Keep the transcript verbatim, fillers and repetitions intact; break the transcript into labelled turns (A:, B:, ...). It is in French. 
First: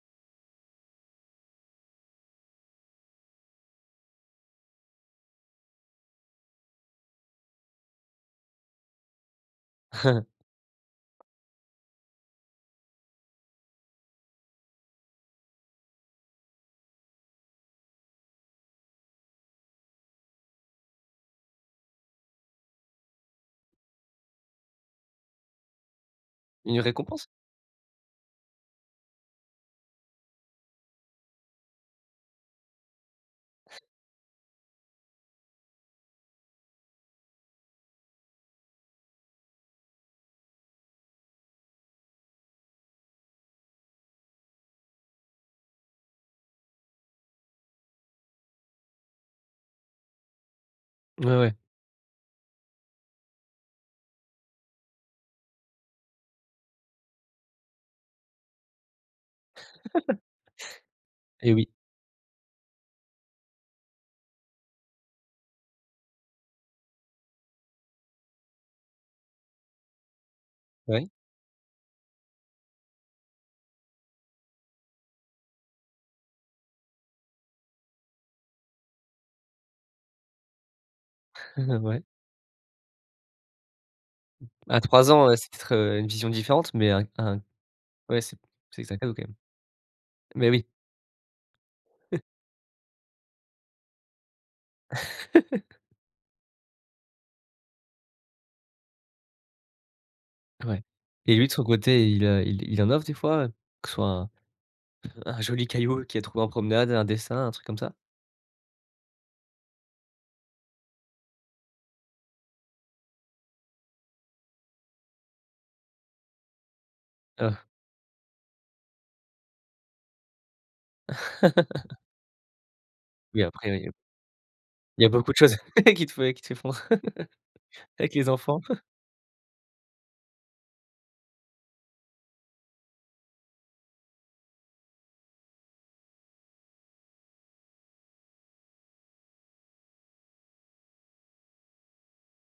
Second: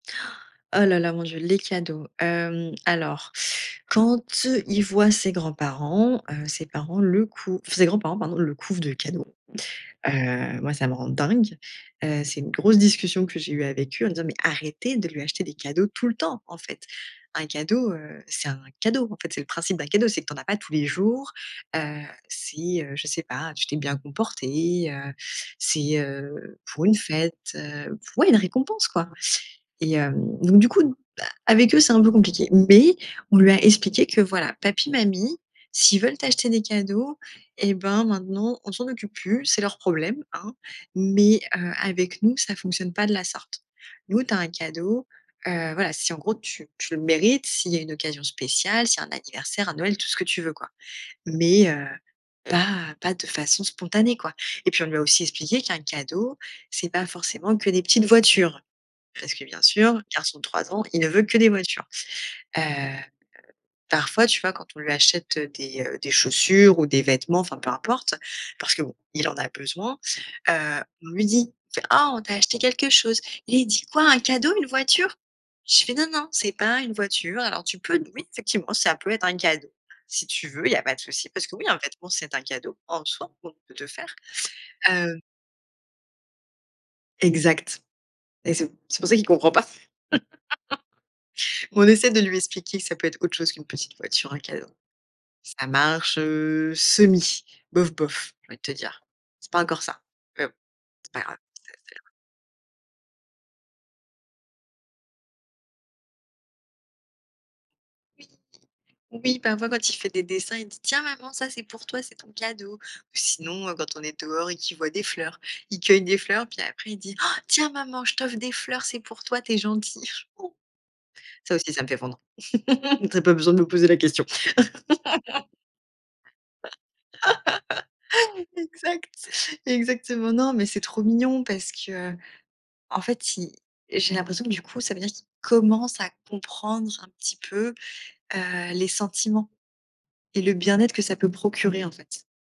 A: Oh là, là, mon Dieu, les cadeaux. Hem, alors quand il voit ses grands-parents, heu, ses parents le cou ses grands-parents pardon, le couvent de cadeaux. Heu, moi ça me rend dingue. Heu, c'est une grosse discussion que j'ai eue avec eux en disant: «Mais arrêtez de lui acheter des cadeaux tout le temps en fait», un cadeau, heu, c'est un cadeau. En fait, c'est le principe d'un cadeau, c'est que tu n'en as pas tous les jours. Heu, si, heu, je sais pas, tu t'es bien comporté, heu, c'est, heu
B: Une
A: pour une
B: récompense?
A: fête, heu oui une récompense quoi et hem, donc du coup, bah avec eux, c'est un peu compliqué. Mais on lui a expliqué que voilà, papi, mamie, s'ils veulent t'acheter des cadeaux et ben maintenant, on s'en occupe plus, c'est leur problème, hein. Mais, heu, avec nous, ça fonctionne pas de la sorte. Nous, tu as un cadeau, heu, voilà, si en gros tu tu le mérites, s'il y a une occasion spéciale, si un anniversaire, un Noël, tout ce que tu veux quoi,
B: Ouais, ouais.
A: mais, heu, pas pas de façon spontanée quoi et puis, on lui a aussi expliqué qu'un cadeau, c'est pas forcément que des petites voitures. Parce que bien sûr garçon de trois ans, il ne veut que des
B: Et oui.
A: voitures. Heu, parfois, tu vois, quand on lui achète des, heu, des chaussures ou des vêtements, enfin, peu importe parce que bon il en a besoin, heu, on
B: Oui.
A: lui dit fait: «Oh on t'a acheté quelque chose». Il dit: «Quoi un cadeau? Une voiture?». Je fais: «Non non, ce n'est pas une voiture. Alors tu peux oui, effectivement, ça peut être un cadeau. Si tu veux, il y a pas de souci. Parce que oui, un
B: Ouais.
A: vêtement c'est un cadeau en soi qu'on peut te faire»,
B: À trois
A: heu
B: ans, heu, c'est peut être, heu, une vision différente, mais un un
A: Exact
B: ouais, c'est
A: et c'est p
B: il sait que c'est un
A: c'est pour
B: cadeau
A: ça
B: quand
A: qu'il
B: même.
A: comprend pas.
B: Mais, oui.
A: On essaie de lui expliquer ça peut être autre chose qu'une petite voiture, un cadeau. Ça marche, heu, semi. Bof bof, j'ai envie de te dire. C'est pas encore ça. Mais bon,
B: Ouais
A: c'est pas
B: et
A: grave.
B: lui, de son côté,
A: [unintelligible]
B: il, heu, il il en offre des fois? Que ce soit un un joli caillou qu'il a trouvé en promenade, un dessin, un truc comme ça?
A: Oui, oui, parfois quand il fait des dessins il dit: «Tiens maman, ça, c'est pour toi, c'est ton cadeau» ou sinon, heu, quand on est dehors et qu'il voit des fleurs, il cueille des fleurs puis après il dit: «Han,
B: Oh.
A: tiens maman je t'offre des fleurs c'est pour toi, tu es gentille». Ça aussi ça me fait fondre. Tu as pas
B: Oui,
A: besoin de me
B: après oui,
A: poser
B: hem
A: la question.
B: Il y a beaucoup de choses qui te fais qui te fais fondre avec les enfants.
A: Exact, exactement. Non, mais c'est trop mignon parce que, heu, en fait, il j'ai l'impression que du coup, ça veut dire qu'il commence à comprendre un petit peu, heu, les sentiments et le bien-être que ça peut procurer en fait.